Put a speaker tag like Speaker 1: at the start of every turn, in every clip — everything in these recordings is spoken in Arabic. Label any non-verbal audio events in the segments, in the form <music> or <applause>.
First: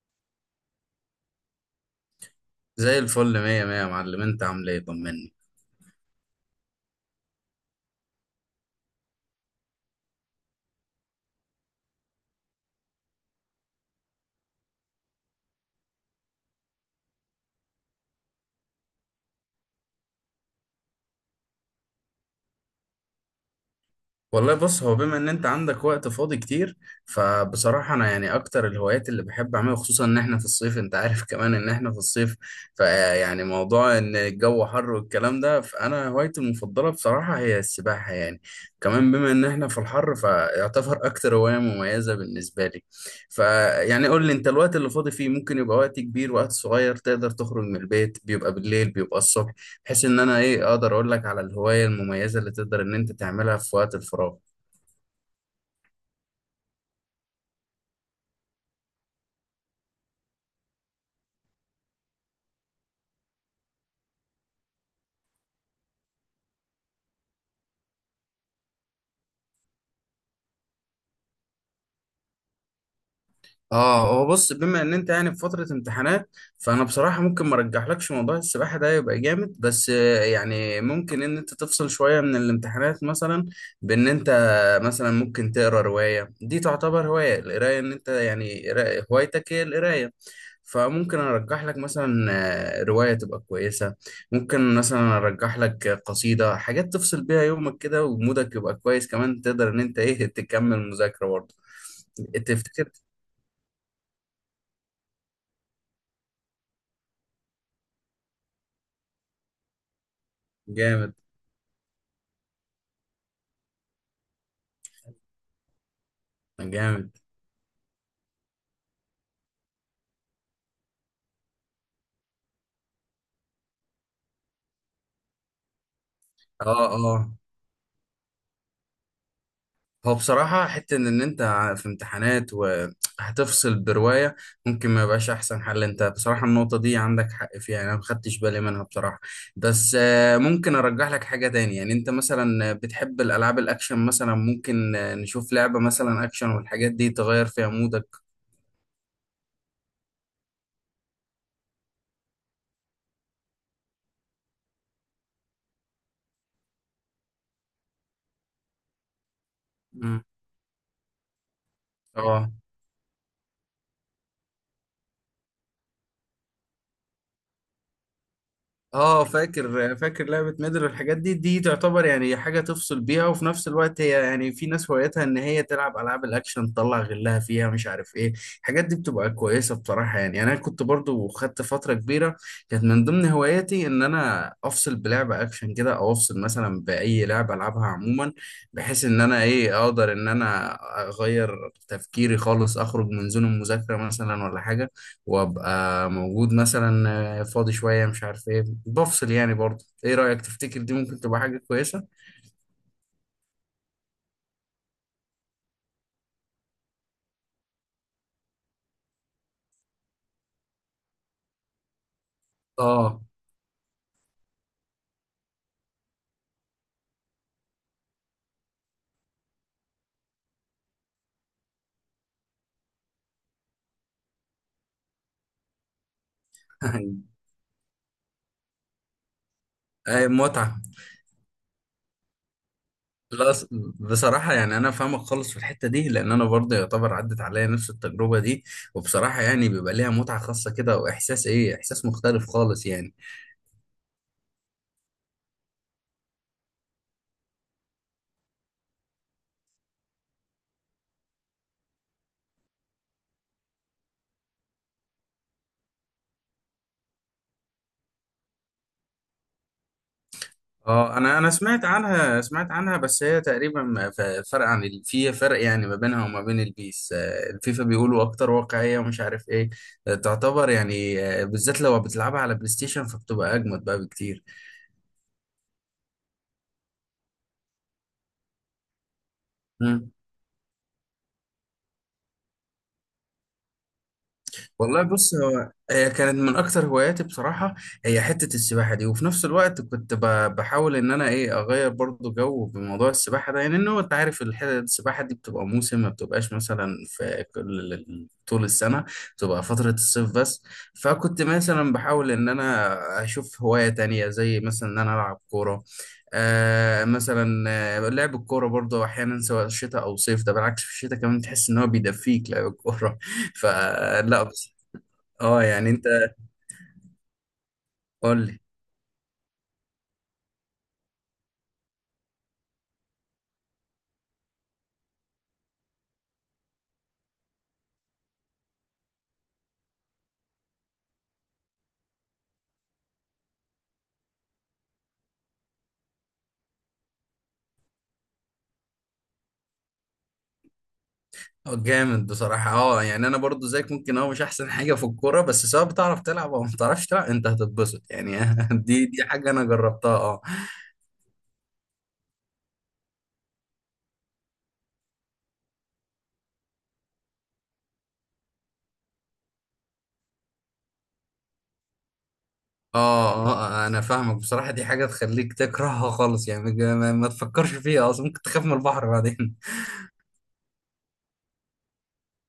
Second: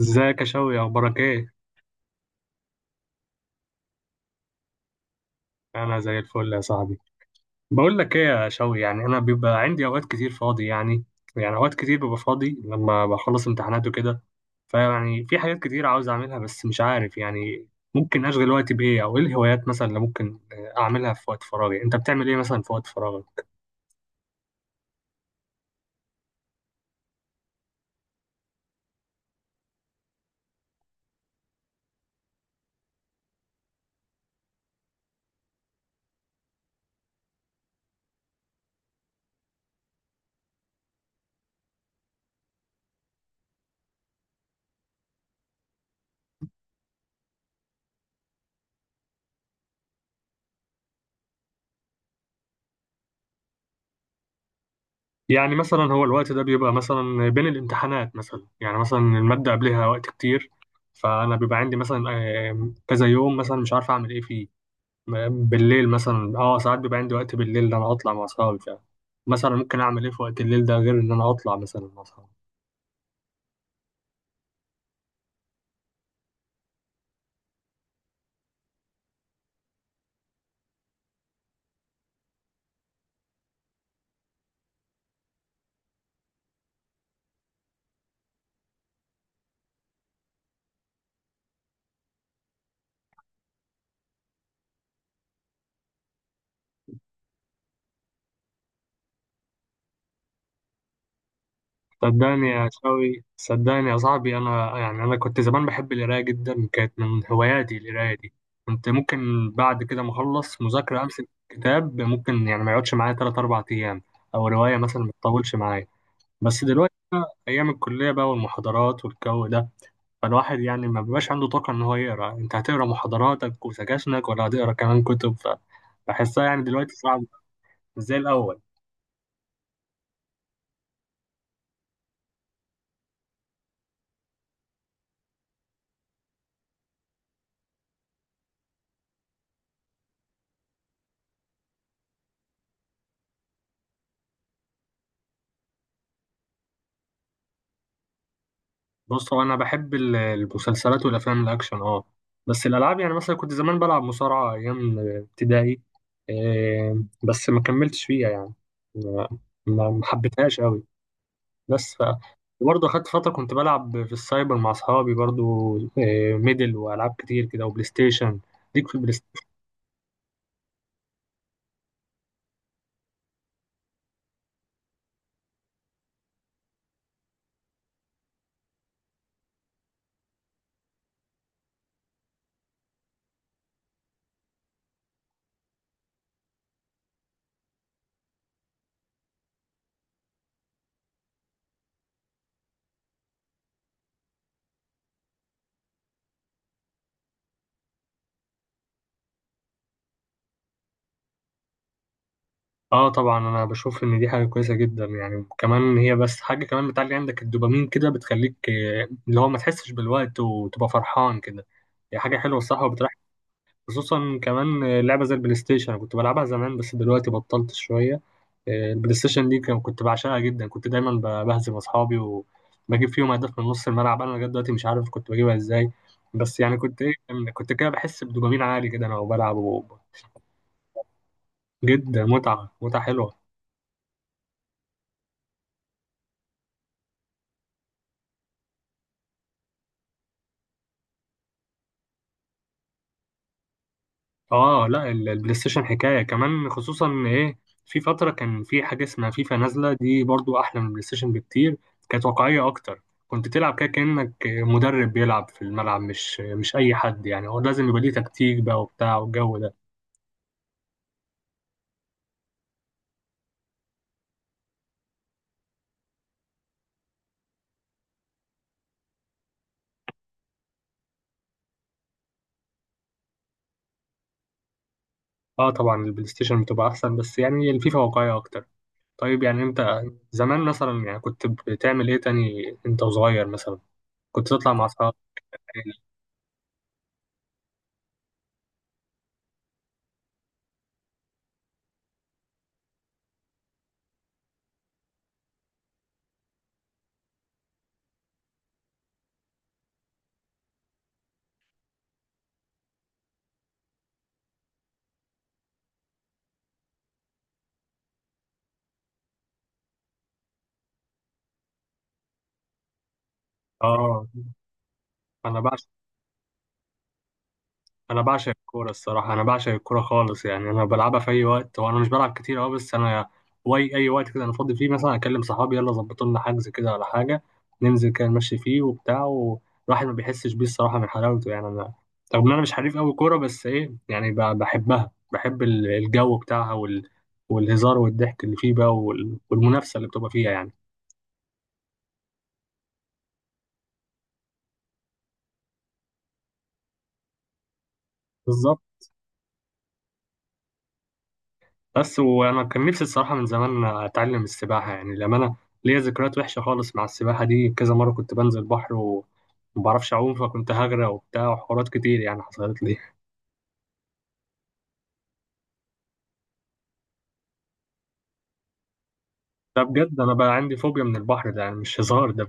Speaker 1: ازيك يا شوقي؟ اخبارك ايه؟
Speaker 2: زي الفل، مية مية يا معلم. انت عامل ايه؟ طمني.
Speaker 1: انا زي الفل يا صاحبي. بقول لك ايه يا شوقي، يعني انا بيبقى عندي اوقات كتير فاضي يعني. يعني اوقات كتير ببقى فاضي لما بخلص امتحانات وكده. فيعني في حاجات كتير عاوز اعملها بس مش عارف يعني. ممكن اشغل وقتي بايه، او ايه الهوايات مثلا اللي ممكن اعملها في وقت فراغي؟ انت بتعمل ايه مثلا في وقت فراغك؟
Speaker 2: والله بص، هو بما ان انت عندك وقت فاضي كتير، فبصراحة انا يعني اكتر الهوايات اللي بحب اعملها خصوصا ان احنا في الصيف، انت عارف <laughs> كمان ان احنا في الصيف. فيعني موضوع ان الجو حر والكلام ده، فانا هوايتي المفضلة بصراحة هي السباحة يعني. كمان بما ان احنا في الحر، فيعتبر اكتر هواية مميزة بالنسبة لي. فيعني قول لي انت، الوقت اللي فاضي فيه ممكن يبقى وقت كبير وقت صغير؟ تقدر تخرج من البيت؟ بيبقى بالليل بيبقى الصبح؟ بحيث ان انا ايه اقدر اقول لك على الهواية المميزة اللي تقدر ان انت تعملها في وقت الفراغ.
Speaker 1: يعني مثلا هو الوقت ده بيبقى مثلا بين الامتحانات مثلا، يعني مثلا المادة قبلها وقت كتير، فانا بيبقى عندي مثلا كذا يوم مثلا مش عارف اعمل ايه فيه. بالليل مثلا اه ساعات بيبقى عندي وقت. بالليل ده انا هطلع مع اصحابي فعلا. مثلا ممكن اعمل ايه في وقت الليل ده غير ان انا اطلع مثلا مع اصحابي؟
Speaker 2: اه، هو بص، بما ان انت يعني في فترة امتحانات، فانا بصراحة ممكن ما ارجحلكش موضوع السباحة ده يبقى جامد. بس يعني ممكن ان انت تفصل شوية من الامتحانات مثلا، بان انت مثلا ممكن تقرا رواية. دي تعتبر هواية القراية، ان انت يعني هوايتك هي القراية. فممكن ارجح لك مثلا رواية تبقى كويسة. ممكن مثلا ارجح لك قصيدة، حاجات تفصل بيها يومك كده ومودك يبقى كويس، كمان تقدر ان انت ايه تكمل مذاكرة برضه.
Speaker 1: صدقني يا
Speaker 2: تفتكر؟
Speaker 1: شوي، صدقني يا صاحبي، انا يعني انا كنت زمان بحب القرايه جدا، كانت من هواياتي القرايه دي. كنت ممكن بعد كده ما اخلص مذاكره
Speaker 2: جامد.
Speaker 1: امسك كتاب ممكن يعني ما يقعدش معايا 3 4 ايام، او روايه مثلا ما تطولش معايا. بس دلوقتي
Speaker 2: جامد.
Speaker 1: ايام الكليه بقى والمحاضرات والجو ده، فالواحد يعني ما بيبقاش عنده طاقة إن هو يقرأ. أنت هتقرأ محاضراتك وسكاشنك ولا هتقرأ كمان كتب؟ فبحسها يعني
Speaker 2: اه،
Speaker 1: دلوقتي صعب،
Speaker 2: اه.
Speaker 1: مش زي الأول.
Speaker 2: هو بصراحة حتة ان انت في امتحانات وهتفصل برواية، ممكن ما يبقاش احسن حل. انت بصراحة النقطة دي عندك حق فيها، انا ما خدتش بالي منها بصراحة. بس ممكن ارجح لك حاجة تاني. يعني انت مثلا بتحب الالعاب الاكشن، مثلا ممكن نشوف لعبة مثلا اكشن والحاجات دي تغير فيها مودك.
Speaker 1: بص هو أنا بحب المسلسلات والأفلام الأكشن أه. بس الألعاب يعني مثلا كنت زمان بلعب مصارعة أيام ابتدائي. إيه، بس ما كملتش فيها يعني. ما ما
Speaker 2: مم.
Speaker 1: حبيتهاش أوي. بس ف،
Speaker 2: اه،
Speaker 1: وبرضه أخدت فترة كنت بلعب في السايبر مع أصحابي برضه. إيه، ميدل وألعاب كتير كده وبلاي ستيشن. ليك في البلاي.
Speaker 2: اه. فاكر، فاكر لعبة ميدل والحاجات دي تعتبر يعني حاجة تفصل بيها، وفي نفس الوقت هي يعني في ناس هوايتها ان هي تلعب العاب الاكشن، تطلع غلها فيها، مش عارف ايه. الحاجات دي بتبقى كويسة بصراحة يعني انا كنت برضو خدت فترة كبيرة، كانت من ضمن هواياتي ان انا افصل بلعبة اكشن كده، او افصل مثلا باي لعبة العبها عموما، بحيث ان انا ايه اقدر ان انا اغير تفكيري خالص، اخرج من زون المذاكرة مثلا ولا حاجة، وابقى موجود مثلا فاضي شويه، مش عارف ايه، بفصل يعني برضه. ايه رايك؟ تفتكر دي ممكن تبقى حاجه كويسه؟
Speaker 1: اه طبعا انا بشوف ان دي حاجه كويسه جدا، يعني كمان هي بس حاجه كمان بتعلي عندك الدوبامين كده، بتخليك اللي هو ما تحسش بالوقت وتبقى فرحان كده. هي حاجه حلوه الصراحه وبتريح.
Speaker 2: اه.
Speaker 1: خصوصا كمان لعبه زي البلاي ستيشن أنا كنت بلعبها زمان بس دلوقتي بطلت شويه. البلاي ستيشن دي كنت بعشقها جدا، كنت دايما بهزم اصحابي وبجيب فيهم اهداف من نص الملعب، انا لغايه دلوقتي مش عارف كنت بجيبها ازاي. بس يعني كنت ايه،
Speaker 2: <laughs>
Speaker 1: كنت كده بحس بدوبامين عالي كده انا وبلعب و-
Speaker 2: أي متعه!
Speaker 1: جدا، متعه، متعه حلوه.
Speaker 2: لا، بصراحه يعني انا فاهمك خالص في الحته دي، لان انا برضه يعتبر عدت عليا نفس التجربه دي. وبصراحه يعني بيبقى ليها متعه خاصه كده، واحساس ايه، احساس مختلف خالص يعني.
Speaker 1: اه لا، البلاي ستيشن حكايه كمان خصوصا إن ايه، في فتره كان في حاجه اسمها فيفا نازله دي برضو احلى من البلاي ستيشن بكتير. كانت واقعيه اكتر، كنت تلعب كده كانك مدرب بيلعب في الملعب، مش اي حد يعني. هو لازم يبقى ليه تكتيك بقى وبتاع والجو ده.
Speaker 2: اه، انا سمعت عنها، سمعت عنها. بس هي تقريبا فرق عن في فرق يعني ما بينها وما بين البيس. الفيفا بيقولوا اكتر واقعية، ومش عارف ايه. تعتبر يعني بالذات لو بتلعبها على بلاي ستيشن، فبتبقى اجمد بقى بكتير.
Speaker 1: اه طبعا البلاي ستيشن بتبقى احسن، بس يعني الفيفا واقعيه اكتر. طيب يعني انت زمان مثلا يعني كنت بتعمل ايه تاني انت وصغير مثلا؟ كنت تطلع مع
Speaker 2: والله
Speaker 1: اصحابك؟
Speaker 2: بص، هو
Speaker 1: يعني
Speaker 2: هي كانت من اكتر هواياتي بصراحه، هي حته السباحه دي. وفي نفس الوقت كنت بحاول ان انا ايه اغير برضو جو بموضوع السباحه ده، يعني انه انت عارف السباحه دي بتبقى موسم، ما بتبقاش مثلا في كل طول السنه، بتبقى فتره الصيف بس. فكنت مثلا بحاول ان انا اشوف هوايه تانية، زي مثلا ان انا العب كوره. آه مثلا لعب الكوره برضو احيانا سواء شتاء او صيف، ده بالعكس في الشتاء كمان تحس ان هو بيدفيك لعب الكوره. <laughs>
Speaker 1: اه
Speaker 2: فلا.
Speaker 1: انا
Speaker 2: اه
Speaker 1: بعشق
Speaker 2: يعني انت،
Speaker 1: انا
Speaker 2: قول
Speaker 1: بعشق
Speaker 2: لي.
Speaker 1: الكوره الصراحه، انا بعشق الكوره خالص يعني. انا بلعبها في اي وقت، وانا مش بلعب كتير اه، بس انا اي وقت كده انا فاضي فيه مثلا اكلم صحابي يلا ظبطوا لنا حجز كده ولا حاجه، ننزل كده نمشي فيه وبتاع، والواحد ما بيحسش بيه الصراحه من حلاوته يعني. انا رغم ان انا مش حريف قوي كوره بس ايه، يعني بحبها، بحب الجو بتاعها وال... والهزار والضحك اللي فيه بقى وال... والمنافسه اللي بتبقى فيها
Speaker 2: اه، جامد بصراحة. اه يعني انا برضو زيك ممكن، اه مش احسن حاجة في الكورة، بس سواء بتعرف تلعب او ما بتعرفش تلعب انت هتتبسط يعني. <laughs>
Speaker 1: يعني.
Speaker 2: دي حاجة انا جربتها، اه.
Speaker 1: بس وانا كان نفسي الصراحه من زمان اتعلم السباحه، يعني لما انا ليا ذكريات وحشه خالص مع السباحه دي، كذا مره كنت بنزل بحر و- وما بعرفش اعوم، فكنت هغرق وبتاع وحوارات كتير يعني حصلت لي.
Speaker 2: اه، اه، انا فاهمك بصراحة. دي حاجة تخليك تكرهها خالص يعني، ما تفكرش فيها اصلا، ممكن تخاف من البحر بعدين.
Speaker 1: ده بجد، انا بقى عندي فوبيا من البحر ده، يعني مش هزار ده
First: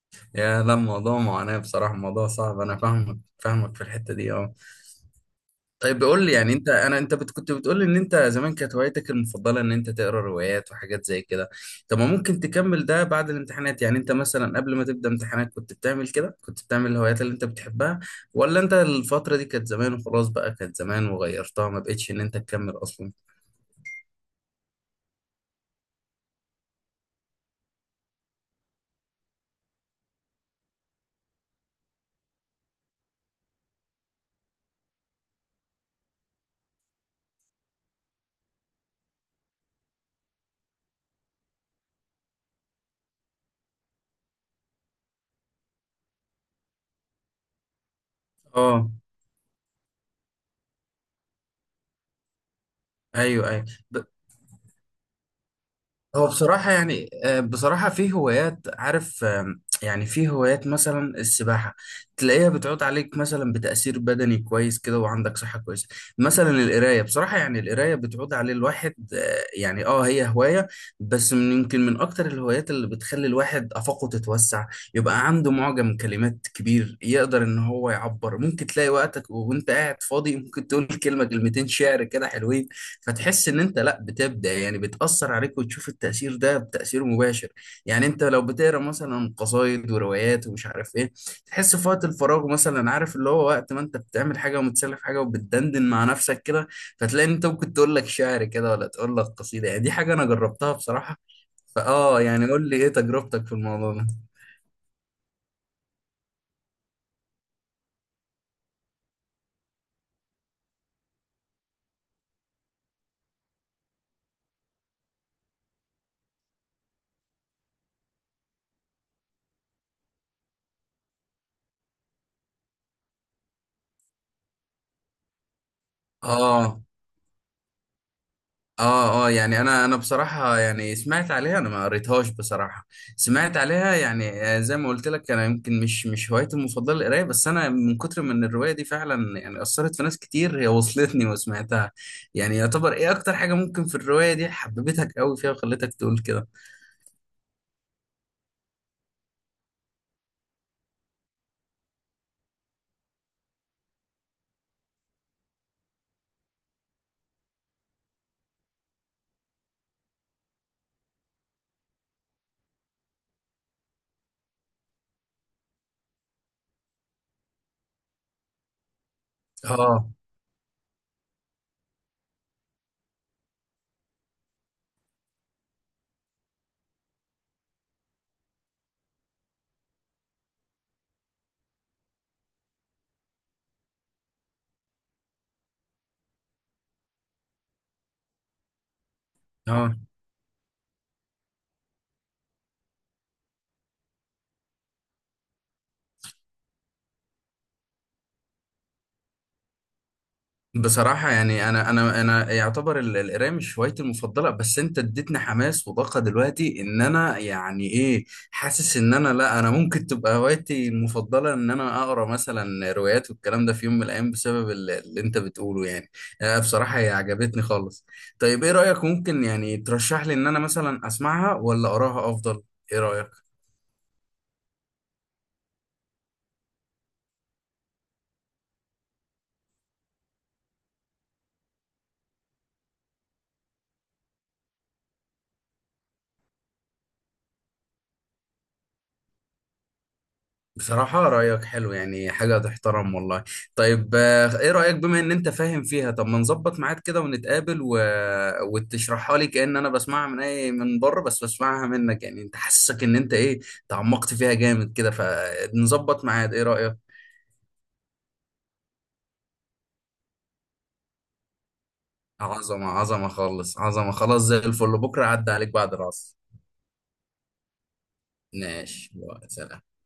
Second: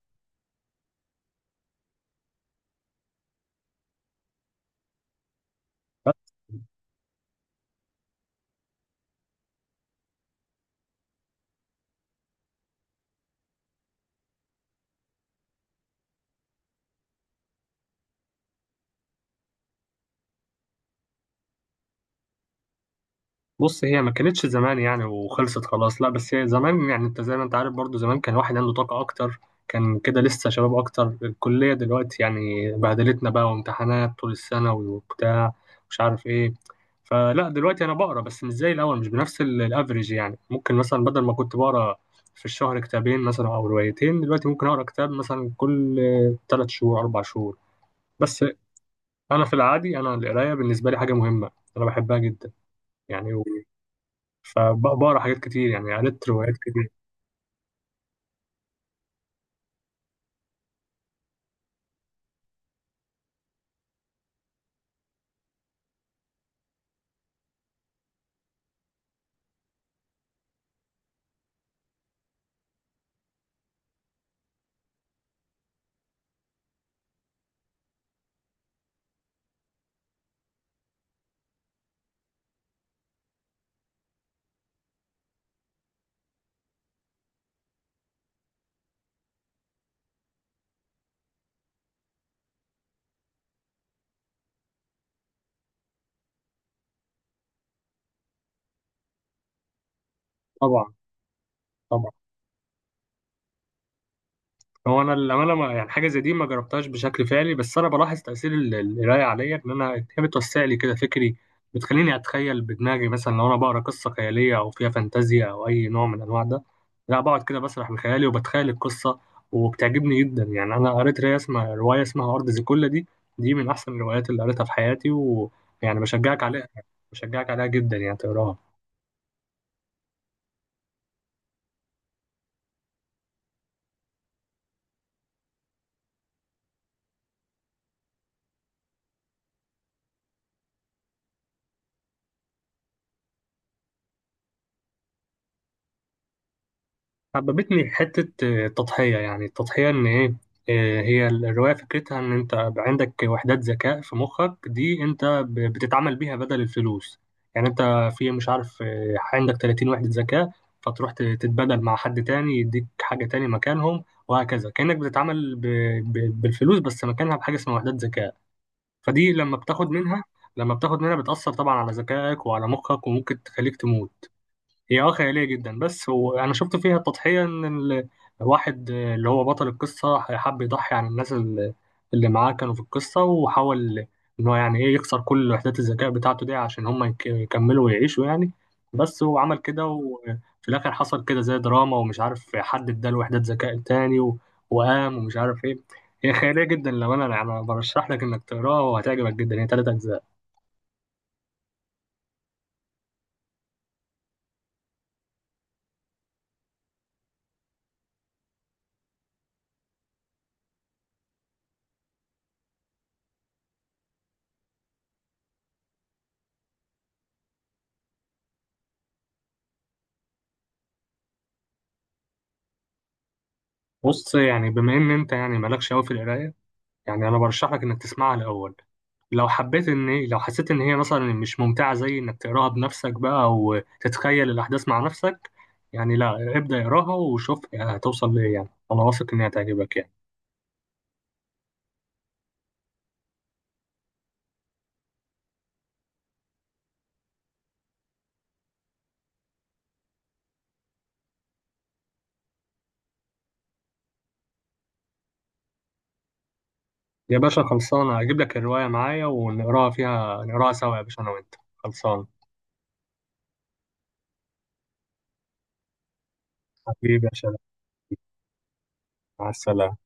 Speaker 2: <laughs> يا لا، الموضوع معاناة بصراحة، الموضوع صعب. انا فاهمك، فاهمك في الحتة دي، اه. طيب، بقول لي يعني.
Speaker 1: بجد.
Speaker 2: انت انا انت بت- كنت بتقول لي ان انت زمان كانت هوايتك المفضله ان انت تقرا روايات وحاجات زي كده. طب ما ممكن تكمل ده بعد الامتحانات؟ يعني انت مثلا قبل ما تبدا امتحانات كنت بتعمل كده، كنت بتعمل الهوايات اللي انت بتحبها؟ ولا انت الفتره دي كانت زمان وخلاص بقى، كانت زمان وغيرتها ما بقتش ان انت تكمل اصلا؟
Speaker 1: بص هي ما كانتش زمان يعني وخلصت خلاص لا، بس هي زمان يعني انت زي ما انت عارف برضو، زمان كان واحد عنده طاقة اكتر، كان كده لسه شباب اكتر. الكلية دلوقتي يعني بهدلتنا بقى، وامتحانات طول السنة وبتاع، مش عارف ايه. فلا دلوقتي انا بقرا بس مش زي الاول، مش بنفس الافريج. يعني ممكن مثلا بدل ما كنت بقرا في الشهر كتابين مثلا او روايتين، دلوقتي ممكن اقرا كتاب مثلا كل ثلاث شهور، اربع شهور. بس
Speaker 2: اه،
Speaker 1: انا في العادي انا القرايه بالنسبه لي حاجه مهمه، انا بحبها جدا يعني.
Speaker 2: ايوه، ايوه.
Speaker 1: فبقرا حاجات كتير، يعني
Speaker 2: هو
Speaker 1: قريت روايات
Speaker 2: بصراحة
Speaker 1: كتير.
Speaker 2: يعني بصراحة في هوايات، عارف، يعني في هوايات مثلا السباحة تلاقيها بتعود عليك مثلا بتأثير بدني كويس كده، وعندك صحة كويسة. مثلا القراية بصراحة، يعني القراية بتعود عليه الواحد يعني اه هي هواية، بس من يمكن من أكتر الهوايات اللي بتخلي الواحد آفاقه تتوسع، يبقى عنده معجم كلمات كبير يقدر إن هو يعبر. ممكن تلاقي وقتك وأنت قاعد فاضي، ممكن تقول كلمة كلمتين شعر كده حلوين، فتحس ان انت، لا، بتبدا يعني بتاثر عليك وتشوف التاثير ده، بتاثير مباشر. يعني انت لو بتقرا مثلا قصايد وروايات ومش عارف ايه، تحس في وقت الفراغ مثلا. عارف اللي هو وقت ما انت بتعمل حاجه ومتسلى في حاجه وبتدندن مع نفسك كده، فتلاقي ان انت ممكن تقول لك شعر كده ولا تقول لك قصيده يعني. دي حاجه انا جربتها
Speaker 1: طبعا.
Speaker 2: بصراحه.
Speaker 1: طبعا.
Speaker 2: فاه يعني، قول لي ايه تجربتك في الموضوع ده؟
Speaker 1: هو انا الامانه ما يعني حاجه زي دي ما جربتهاش بشكل فعلي، بس انا بلاحظ تاثير القرايه عليا، ان انا هي بتوسع لي كده فكري، بتخليني اتخيل بدماغي. مثلا لو انا بقرا قصه خياليه او فيها فانتازيا او اي نوع من انواع ده، لا بقعد كده بسرح بخيالي وبتخيل القصه وبتعجبني جدا. يعني انا قريت روايه اسمها ارض زيكولا دي. دي من احسن الروايات اللي قريتها في حياتي، ويعني بشجعك عليها،
Speaker 2: اه،
Speaker 1: بشجعك عليها جدا يعني تقراها.
Speaker 2: اه، اه. يعني انا بصراحه يعني سمعت عليها، انا ما قريتهاش بصراحه. سمعت عليها يعني زي ما قلت لك انا يمكن مش هوايتي المفضله القرايه. بس انا من كتر من الروايه دي، فعلا يعني اثرت في ناس كتير، هي وصلتني <laughs> وسمعتها. يعني يعتبر ايه اكتر حاجه ممكن في الروايه دي حببتك قوي فيها وخلتك تقول كده؟
Speaker 1: حببتني حتة التضحية. يعني التضحية إن إيه، هي الرواية فكرتها إن أنت بقى عندك وحدات ذكاء في مخك دي، أنت بتتعامل بيها بدل الفلوس. يعني أنت في مش عارف عندك 30 وحدة ذكاء، فتروح تتبادل مع حد تاني يديك حاجة تاني مكانهم، وهكذا كأنك بتتعامل بالفلوس بس مكانها بحاجة اسمها وحدات ذكاء. فدي لما بتاخد
Speaker 2: اه،
Speaker 1: منها، لما بتاخد منها بتأثر طبعا على ذكائك وعلى مخك وممكن تخليك تموت. هي اه خيالية جدا بس هو أنا شفت فيها تضحية، إن الواحد اللي هو بطل القصة حب يضحي عن الناس اللي معاه كانوا في القصة، وحاول إن هو يعني إيه يخسر كل وحدات الذكاء بتاعته دي عشان هما يكملوا ويعيشوا يعني. بس هو عمل كده،
Speaker 2: اه،
Speaker 1: وفي الآخر حصل كده زي دراما ومش عارف، حد اداله وحدات ذكاء تاني و- وقام ومش عارف إيه. هي خيالية جدا، لو أنا يعني برشح لك إنك تقراها وهتعجبك جدا. هي تلات أجزاء.
Speaker 2: بصراحة يعني أنا يعتبر القراية مش هوايتي المفضلة، بس أنت اديتني حماس وطاقة دلوقتي إن أنا يعني إيه، حاسس إن أنا، لا، أنا ممكن تبقى هوايتي المفضلة إن أنا أقرأ مثلا روايات والكلام ده في يوم من الأيام، بسبب اللي أنت بتقوله يعني. بصراحة هي عجبتني خالص. طيب إيه رأيك، ممكن يعني ترشح لي إن أنا مثلا أسمعها ولا أقراها أفضل؟ إيه رأيك؟
Speaker 1: بص يعني بما إن أنت يعني مالكش أوي في القراية، يعني انا برشح لك انك تسمعها الاول، لو حبيت ان لو حسيت ان هي مثلا مش ممتعه زي انك تقراها بنفسك بقى وتتخيل الاحداث مع نفسك يعني، لا ابدا، اقراها وشوف هتوصل لايه. يعني انا واثق انها هتعجبك يعني.
Speaker 2: بصراحة رأيك حلو، يعني حاجة تحترم والله. طيب ايه رأيك؟ بما ان انت فاهم فيها، طب ما نظبط ميعاد كده ونتقابل وتشرحها لي كأن انا بسمعها من اي من بره، بس بسمعها منك. يعني انت حاسسك ان انت ايه تعمقت فيها جامد كده، فنظبط ميعاد، ايه رأيك؟
Speaker 1: يا باشا خلصانه، اجيب لك الروايه معايا ونقراها فيها، نقراها سوا يا باشا، انا وانت خلصان.
Speaker 2: عظمة، عظمة خالص، عظمة. خلاص، زي الفل. بكرة عدى عليك بعد العصر.
Speaker 1: حبيبي يا شباب.
Speaker 2: ماشي.
Speaker 1: مع
Speaker 2: سلام.
Speaker 1: السلامه.